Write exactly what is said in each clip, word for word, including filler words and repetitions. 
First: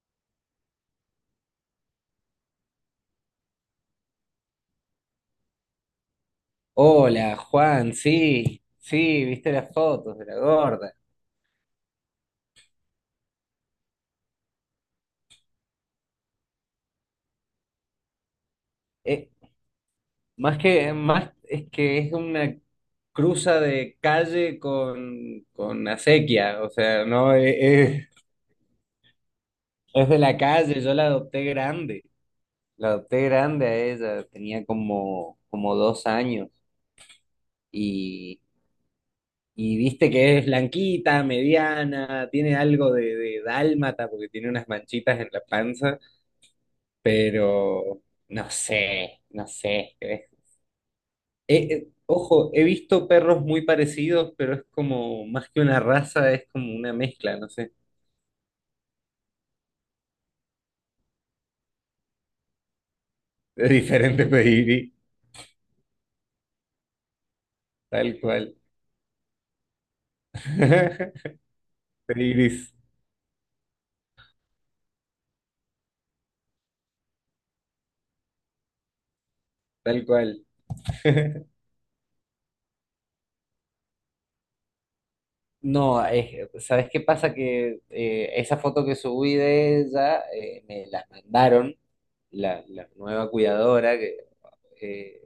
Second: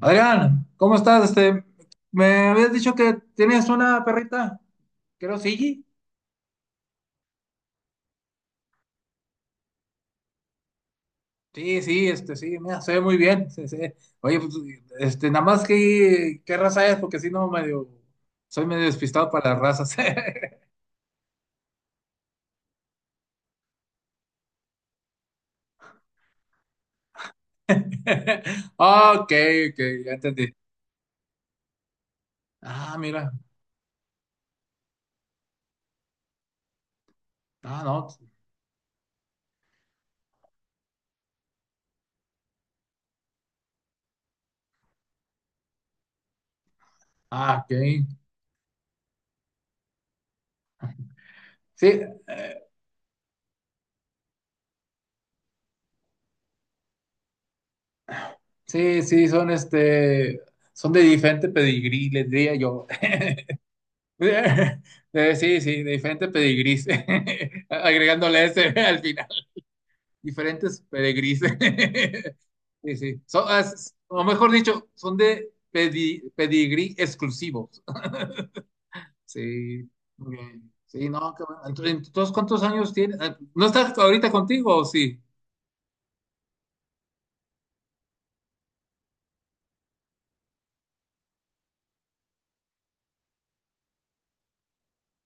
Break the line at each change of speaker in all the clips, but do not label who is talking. Adrián, ¿cómo estás? Este, me habías dicho que tienes una perrita, creo, sí.
Hola, Juan, sí, sí, viste las fotos de la gorda.
Sí, sí, este, sí, mira, se ve muy bien. se- se- Oye, pues, este, nada más que, ¿qué raza es? Porque si no, medio, soy medio despistado
Eh,
para las razas.
más que, más es que es una cruza de calle con, con acequia, o sea, no, eh, eh,
Ok, ok,
es
ya
de la
entendí.
calle, yo la adopté grande, la
Ah,
adopté
mira,
grande a ella, tenía como, como dos años
ah, no,
y, y viste que es blanquita, mediana, tiene algo de, de dálmata porque tiene unas manchitas en la panza.
ah, ok.
Pero no sé, no sé. Eh, eh,
Sí,
ojo, he visto perros muy parecidos, pero es como más que una raza, es como una mezcla, no sé,
sí, sí, son este, son de diferente pedigrí, les diría yo.
de diferentes pedigrí,
Eh, Sí, sí, de diferentes pedigrís,
tal
agregándole
cual.
ese al final, diferentes pedigrís.
Pedigris,
Sí, sí, son, as- o mejor dicho, son de pedi- pedigrí exclusivos. Sí,
tal
muy
cual.
bien. Sí, no, qué bueno. Ent- Entonces, ¿cuántos años tienes? Ah, ¿No estás ahorita contigo o sí?
No, es- ¿sabes qué pasa? Que eh, esa foto que subí de ella eh, me la mandaron, la, la nueva cuidadora. Eh,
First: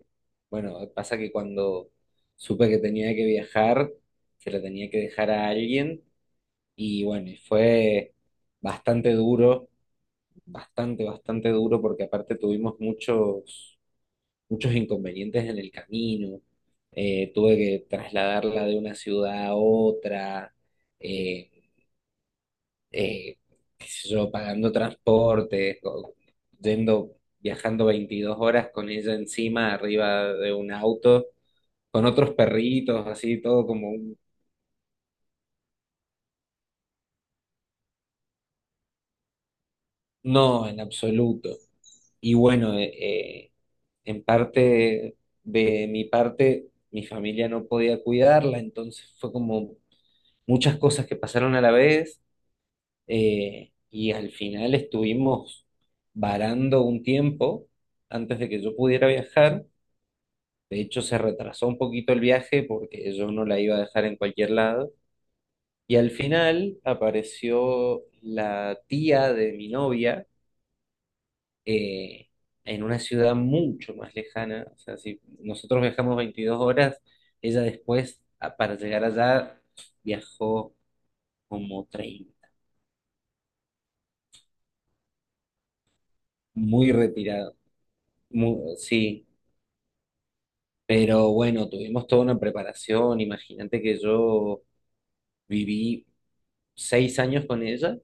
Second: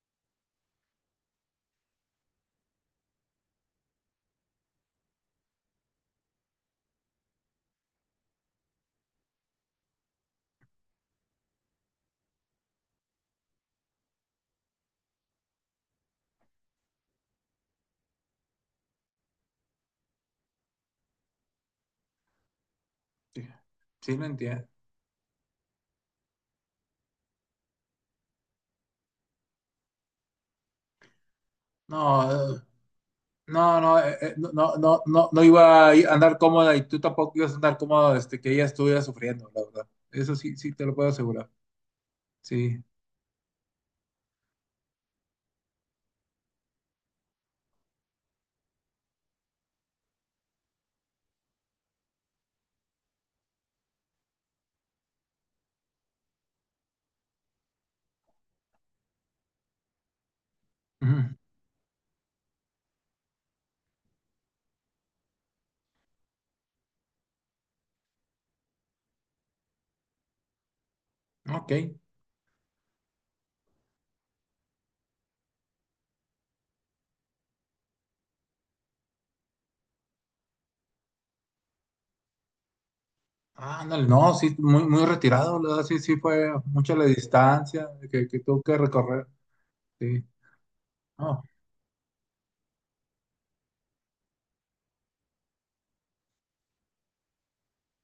bueno, pasa que cuando supe que tenía que viajar, se lo tenía que dejar a alguien y bueno, y fue bastante duro, bastante, bastante duro porque aparte tuvimos muchos, muchos inconvenientes en el camino. Eh, tuve que trasladarla de una ciudad a otra, eh, eh,
Sí,
qué sé
sí, no
yo,
entiendo.
pagando transporte, o- yendo, viajando veintidós horas con ella encima, arriba de un auto con otros
No,
perritos, así todo
No,
como
no, eh,
un...
eh, no, no, no, no no iba a andar cómoda y tú tampoco ibas a andar cómodo este, que ella estuviera sufriendo, la verdad. Eso sí,
No,
sí,
en
te lo puedo asegurar.
absoluto. Y bueno,
Sí.
eh, eh, en parte de mi parte, mi familia no podía cuidarla, entonces fue como muchas cosas que pasaron a la vez eh, y al final estuvimos varando un tiempo antes de que yo pudiera viajar. De hecho, se
Ujú.
retrasó un poquito el viaje porque yo no la iba a dejar en cualquier lado. Y al final apareció la tía de mi novia
Ok.
eh, en una ciudad mucho más lejana. O sea, si nosotros viajamos veintidós horas, ella después, a- para llegar allá, viajó como treinta,
Ah, ándale, no, sí, muy, muy retirado, la verdad, sí, sí, fue
muy
mucha la
retirado.
distancia que, que tuvo
Mu-
que recorrer.
sí,
Sí.
pero
No,
bueno, tuvimos toda una preparación. Imagínate que yo viví seis años con ella,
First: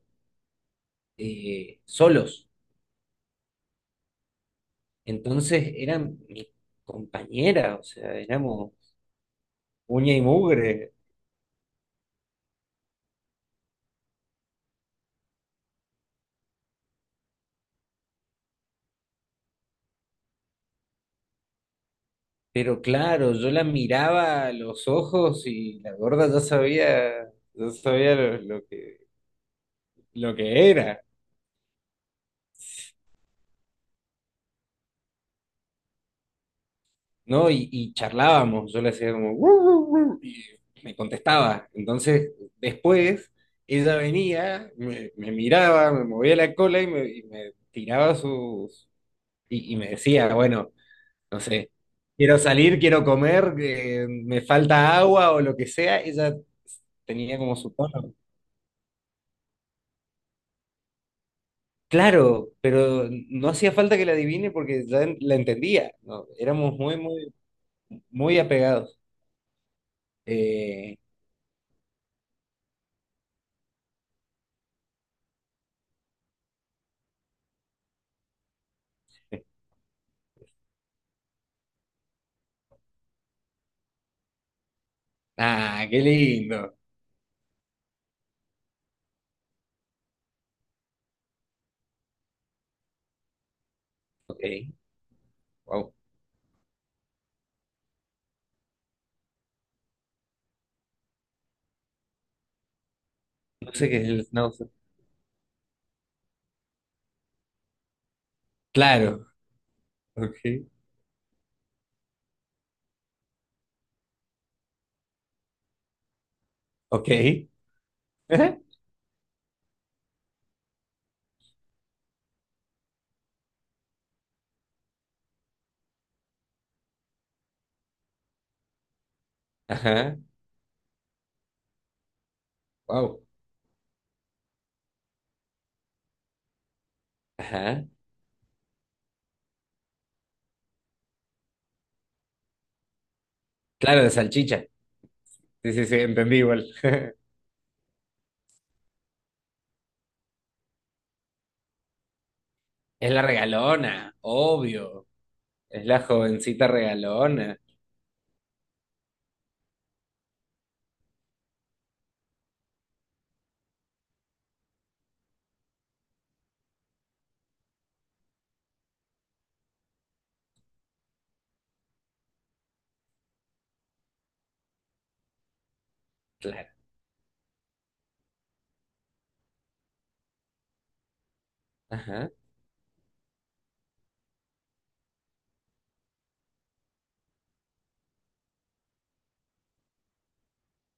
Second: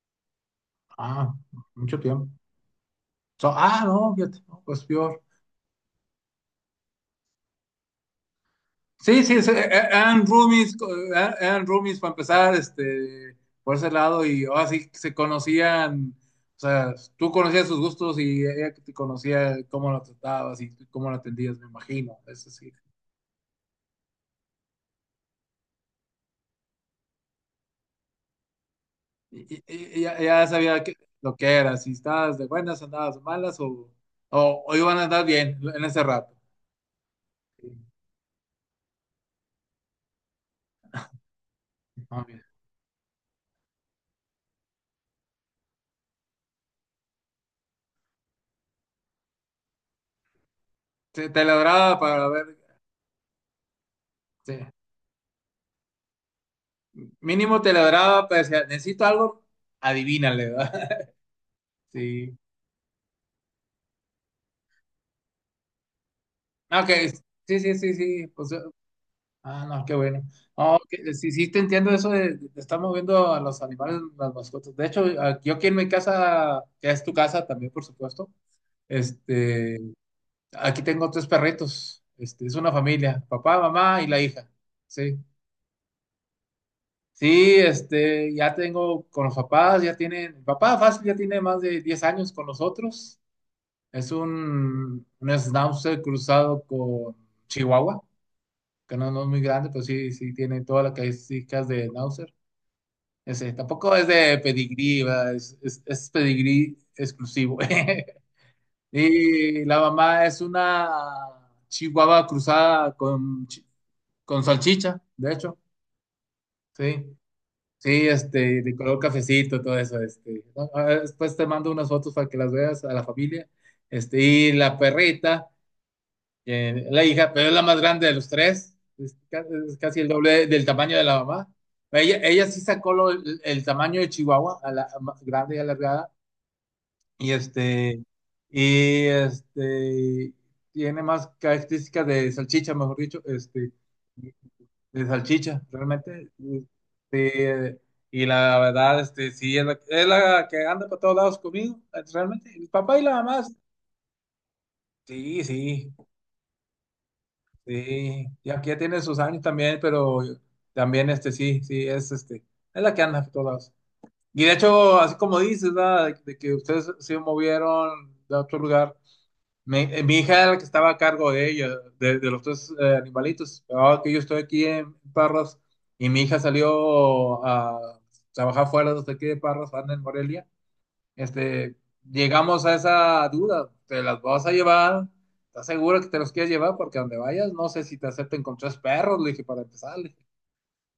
ah,
eh,
mucho tiempo.
solos.
So- ah, no, fíjate, no, pues peor.
Entonces era mi compañera, o sea, éramos
Sí, sí, sí, eh, eh,
uña y
eran roomies, co-
mugre.
eh, eran roomies para empezar, este, por ese lado, y ahora sí se conocían, o sea, tú conocías sus gustos y ella te conocía cómo lo tratabas y tú cómo lo atendías, me imagino, eso sí.
Pero claro, yo la miraba a los ojos y la gorda ya sabía, ya sabía lo, lo que,
Y, y- y ya,
lo
ya
que
sabía que-
era,
lo que era, si estabas de buenas, andabas de malas o, o, o iban a andar bien en ese rato.
¿no? Y,
Sí,
y charlábamos, yo le hacía como, "Wu, wu, wu", y me contestaba.
ah,
Entonces,
bien.
después, ella venía, me, me miraba, me movía la cola y me, y me tiraba sus... Y, y me decía, bueno,
Te,
no
te
sé,
ladraba para
quiero
ver,
salir, quiero comer, eh, me
sí.
falta agua o lo que sea. Ella tenía como
Mínimo
su
te
tono.
ladraba, para decir, necesito algo, adivínale, ¿verdad? Sí.
Claro, pero no hacía falta que la adivine porque ya en- la entendía, ¿no? Éramos
Ah, ok,
muy, muy,
sí, sí, sí, sí.
muy
Pues, eh,
apegados.
ah, no, qué bueno. No,
Eh,
que- sí, sí, te entiendo eso de, de estar moviendo a los animales, las mascotas. De hecho, a- yo aquí en mi casa, que es tu casa también, por supuesto, este, aquí tengo tres perritos. Este, es una familia, papá, mamá y la hija. Sí.
ah, qué lindo.
Sí, este, ya tengo con los papás, ya tienen, el papá fácil ya tiene más de diez años con nosotros. Es
Ok,
un, un
wow.
schnauzer cruzado con Chihuahua. Que no, no es muy grande, pero sí, sí tiene todas las características de Nauser. Ese,
No sé
tampoco
qué
es
es el
de
schnauzer.
pedigrí, ¿verdad? Es, es, es pedigrí exclusivo.
Claro,
Y la mamá
ok,
es una chihuahua cruzada con, chi- con salchicha, de hecho, sí.
ok.
Sí,
Ajá,
este, de color cafecito, todo eso, este. Ah, ah, después te mando unas fotos para que las veas a la familia. Este, y la perrita. Eh, la hija, pero es la más grande de los tres, es, ca- es casi el
ajá,
doble del tamaño de la mamá. Ella, ella sí sacó lo-
wow,
el, el tamaño de Chihuahua, a la, a- ma- grande y alargada, y
ajá.
este, y este, tiene más características de salchicha, mejor dicho, este,
Claro, de salchicha.
de salchicha,
Sí, sí, sí,
realmente.
entendí igual.
Este, y la verdad, este, sí, es la, es la que anda para todos lados conmigo, realmente. El papá y
Es
la
la
mamá,
regalona, obvio.
sí,
Es
sí.
la jovencita regalona,
Sí, y aquí ya tiene sus años también, pero también este sí, sí, es este, es la que anda por todos lados. Y de hecho, así como dices, ¿verdad? De, de que ustedes se movieron de otro lugar. Mi, eh, mi hija era la que estaba a cargo de ella, de, de los tres eh, animalitos. Ahora que yo estoy aquí en Parras y mi hija
claro.
salió a trabajar fuera desde aquí de Parras, anda en Morelia este,
Ajá,
llegamos a esa duda, ¿te las vas a llevar? ¿Estás seguro que te los quieres llevar? Porque donde vayas, no sé si te acepten con tres perros, le dije, para empezar, le dije.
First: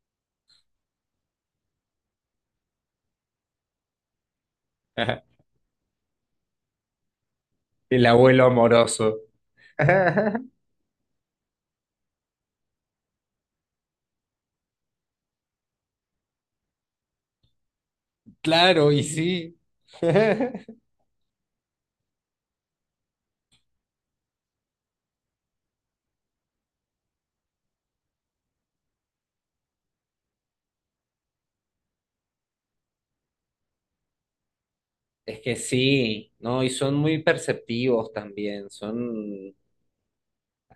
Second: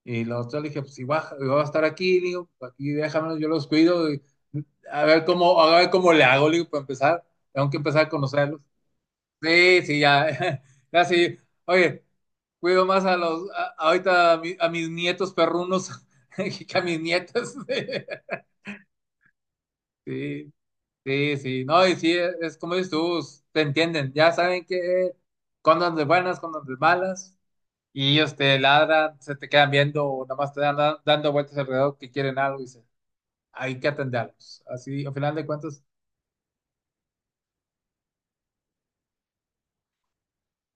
Y los otros le dije, pues si baja- yo voy a estar aquí, le digo, pues, aquí déjamelo, yo los cuido, y a
ajá.
ver cómo, a ver cómo le hago, le digo, para empezar, tengo que
El
empezar a
abuelo
conocerlos.
amoroso.
Sí, sí, ya, ya sí, oye, cuido más a los, a- ahorita a, mi- a mis nietos perrunos que a mis nietas.
Claro, y sí.
Sí. Sí, sí, no, y sí, es, es como dices tú, s- te entienden, ya saben que cuando de buenas, cuando de malas, y ellos te ladran, se te quedan viendo, o nada más te dan dan- dando vueltas alrededor que quieren algo, y dicen, hay que atenderlos. Así, al final
Es
de
que
cuentas,
sí, ¿no? Y son muy perceptivos también, son,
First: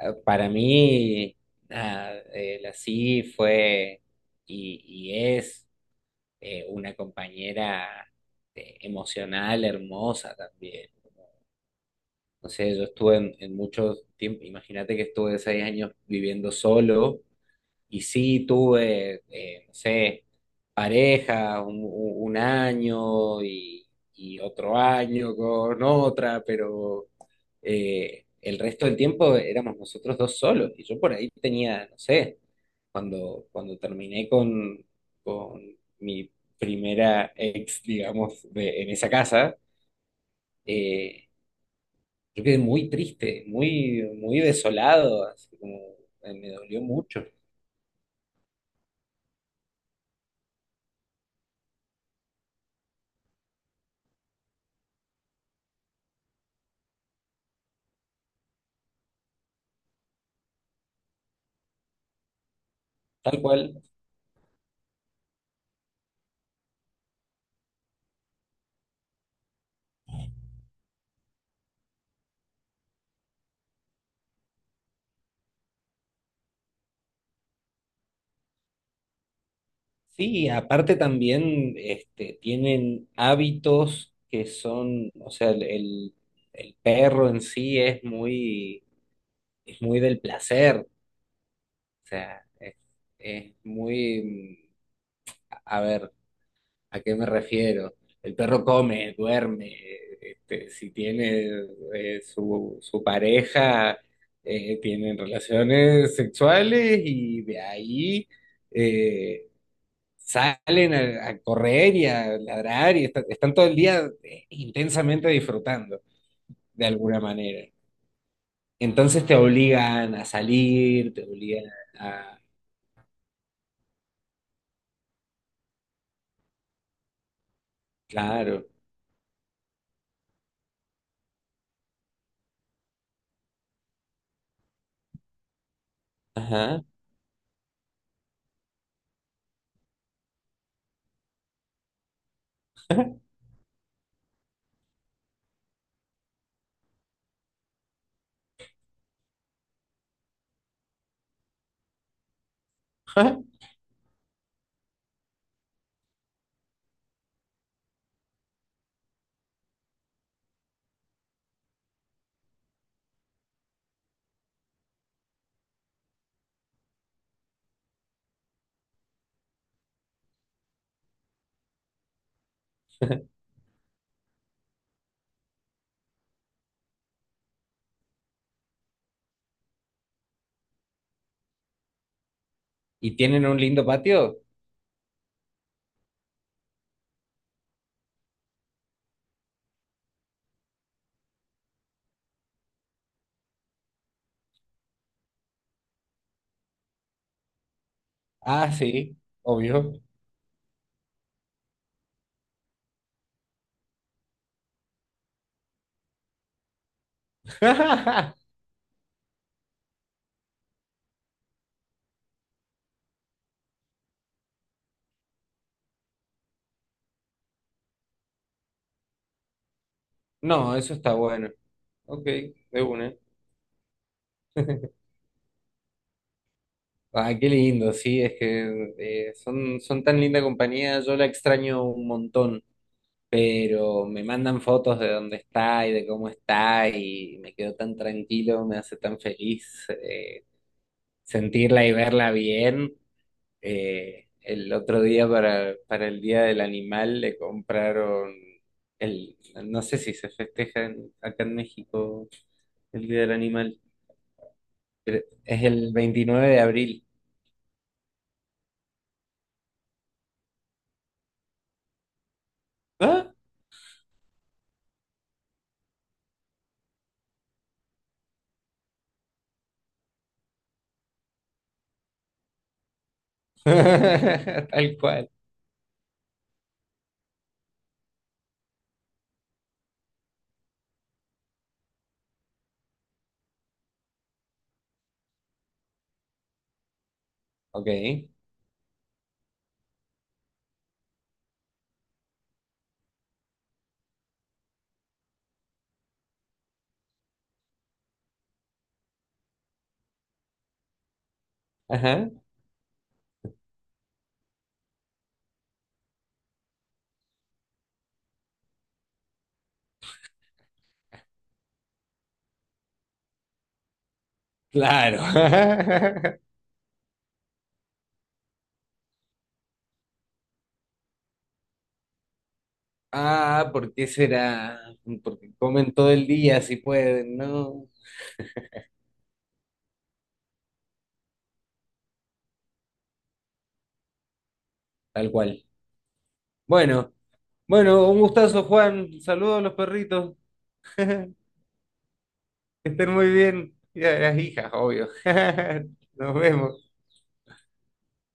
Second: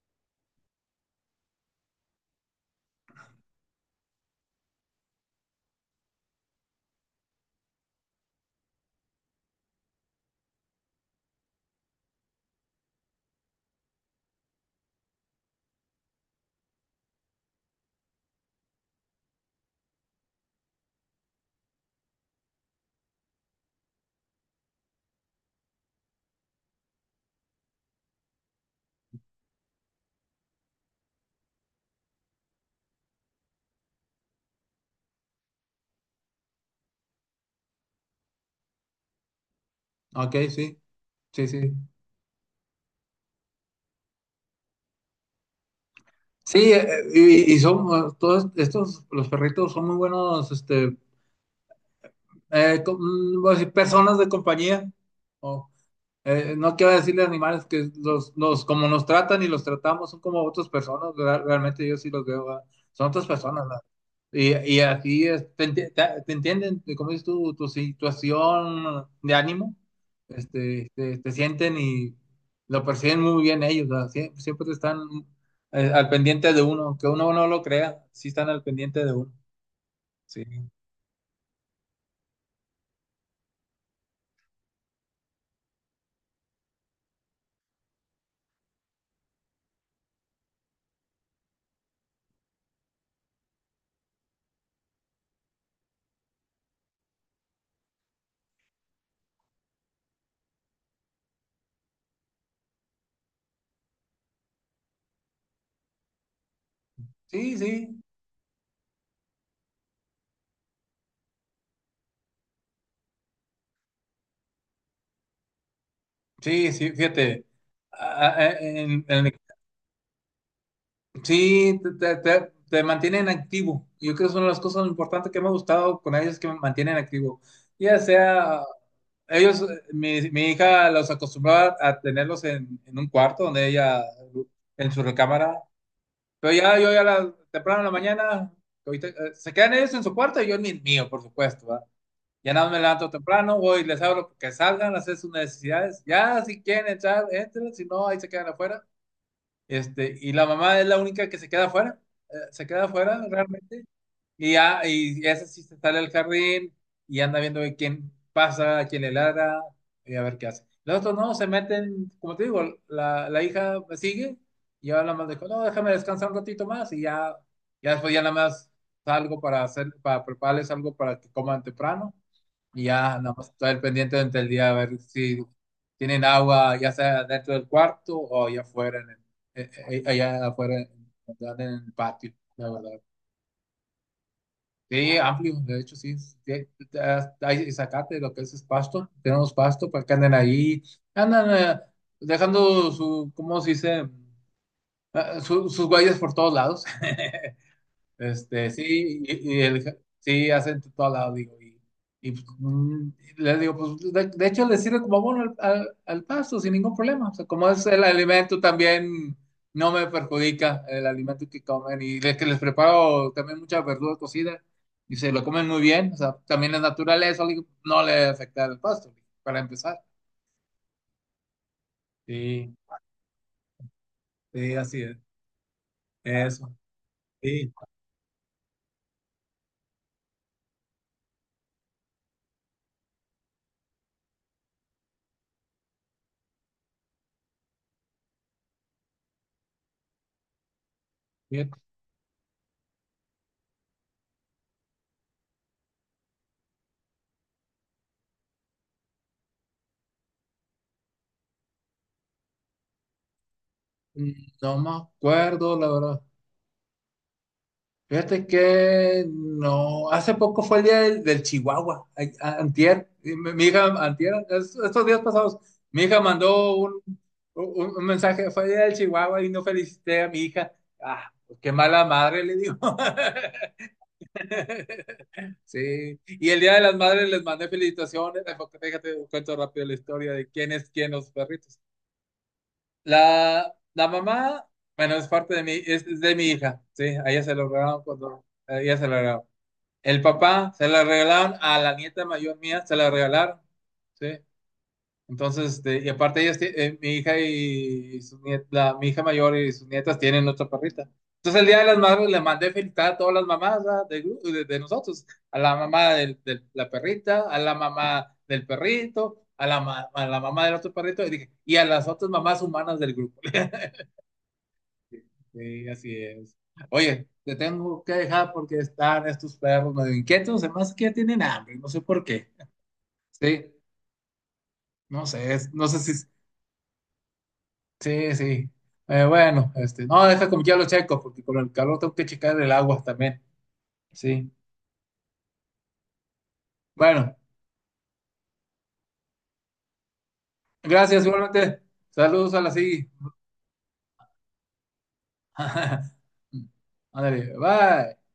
eh, para mí, nada, eh, la sí fue y, y es eh, una compañera eh, emocional, hermosa también. No sé, yo estuve en, en muchos tiempos, imagínate que estuve seis años viviendo solo. Y sí, tuve, eh, no sé, pareja un, un- un año y, y otro año con otra, pero eh, el resto del tiempo éramos nosotros dos solos. Y yo por ahí tenía, no sé, cuando, cuando terminé con, con mi primera ex, digamos, de- en esa casa,
ok, sí,
eh,
sí, sí.
yo quedé muy triste, muy, muy desolado, así como eh, me
Sí,
dolió
eh,
mucho,
y, y son eh, todos estos, los perritos son muy buenos, este, eh, com- mm, voy a decir, personas de compañía. Eh, no quiero decirle animales que los, los, como nos tratan y los tratamos son como otras personas, ¿verdad? Realmente yo sí los veo, ¿verdad? Son otras
tal
personas, ¿verdad?
cual.
Y, y así es, te, enti- te- te entienden, como dices tú, tu situación de ánimo, este, te, te sienten y lo perciben muy bien ellos, ¿verdad? Sie- Siempre, están eh, al pendiente de uno, que uno no lo crea, sí están al pendiente de uno. Sí,
Sí, aparte también este, tienen hábitos que son, o sea, el, el- el perro en sí es muy, es muy del placer, o sea, es, es muy, a ver, ¿a qué me refiero? El perro come, duerme, este, si tiene eh, su, su pareja, eh, tienen relaciones sexuales y
sí,
de
sí,
ahí eh, salen a, a correr y a ladrar y está- están todo el día eh, intensamente disfrutando
sí,
de
sí,
alguna
fíjate,
manera.
a- a- en, en
Entonces
el
te obligan a salir, te obligan
sí, te, te-
a...
te- te mantienen activo. Yo creo que es una de las cosas importantes que me ha gustado con ellos, que me mantienen activo. Ya sea,
Claro.
ellos, mi, mi hija los acostumbraba a tenerlos en, en un cuarto donde ella, en su recámara. Pero ya
Ajá.
yo ya la, temprano en la mañana, ahorita, eh, se quedan ellos en su cuarto y yo en el mío, por supuesto, ¿va? Ya nada más me levanto temprano, voy y les abro que salgan, hacer sus necesidades. Ya, si quieren entrar, entren, si no, ahí se quedan afuera. Este, y la mamá es la única que se queda afuera, eh, se queda afuera realmente, y ya, y esa sí se sale al jardín y anda viendo de quién pasa, a quién le ladra, y a ver qué hace. Los otros no, se meten, como te digo, la, la hija sigue, y ahora nada más dijo, no, déjame descansar un ratito más, y ya, ya después ya nada más salgo para hacer, para prepararles algo para que coman temprano, y ya nada más estar al pendiente durante el día a ver si tienen agua, ya sea dentro del cuarto o allá afuera, en el, eh, eh, eh, allá afuera, en, en el patio, la verdad.
¿Y tienen un lindo patio?
Sí, amplio, de hecho, sí. Sí, eh, hay zacate, lo que es, es pasto. Tenemos pasto para que anden ahí. Andan eh, dejando su, ¿cómo se dice? Eh, su- sus huellas por todos lados. Este,
Ah, sí,
sí, y, y el,
obvio.
ja- sí, acento todo al lado, digo. Y, y, pues, mm, le digo, pues de, de hecho le sirve como abono al, al, al pasto sin ningún problema. O sea, como es el alimento también, no me perjudica el alimento que comen. Y de que les preparo también mucha verdura cocida y se lo comen muy bien. O sea, también es naturaleza, le digo, no le afecta al pasto, para empezar.
No, eso está bueno. Ok,
Sí,
de una.
sí, así es. Eso.
Ah, qué
Sí.
lindo, sí, es que eh, son, son tan linda compañía, yo la extraño un montón. Pero me mandan fotos de dónde está y de cómo está y me quedo tan tranquilo, me hace tan feliz eh,
Fíjate,
sentirla y verla bien. Eh, el otro día para, para el Día del Animal le compraron el, no sé si se festeja en- acá en México el Día del Animal,
mm, no me
pero es
acuerdo, la
el
verdad.
veintinueve de abril.
Fíjate que no, hace poco fue el día del, del Chihuahua, ay, a- antier,
¿Ah?
y mi mi hija, antier, es- estos días pasados, mi hija mandó un, un- un mensaje, fue el día del Chihuahua y no felicité a mi hija. Ah, pues qué mala madre, le digo.
Tal cual.
Sí, y el día de las madres les mandé felicitaciones, eh, porque fíjate, cuento rápido la historia de quién es quién los perritos. La, la mamá, bueno, es parte de mi, es, es de mi hija, sí, a ella se lo
Ok.
regalaron cuando, a ella se lo regalaron. El papá se la regalaron a la nieta mayor mía, se la regalaron, ¿sí? Entonces, este, y aparte ellas, tie- eh, mi hija y su niet- la- mi hija mayor y sus nietas tienen otra perrita. Entonces, el Día de las Madres
Ajá.
le mandé felicitar a todas las mamás, ¿verdad? del gru- de, de nosotros, a la mamá del- de la perrita, a la mamá del perrito, a la, ma- a la mamá del otro perrito, y dije, y a las otras mamás humanas del grupo. Sí, así
Claro.
es. Oye, te tengo que dejar porque están estos perros medio inquietos, además que ya tienen hambre, no sé por qué. Sí,
Ah, ¿por qué será?
no sé,
Porque
es- no
comen
sé
todo
si...
el día si pueden, ¿no?
Sí, sí. Eh, bueno, este, no, deja como ya lo checo, porque con el calor tengo que checar el agua también. Sí.
Tal cual. Bueno,
Bueno,
bueno, un gustazo, Juan. Saludos a los perritos.
gracias igualmente. Saludos a la
Que
SIGI.
estén muy bien. Y a las hijas, obvio. Nos vemos.
Ándale, bye.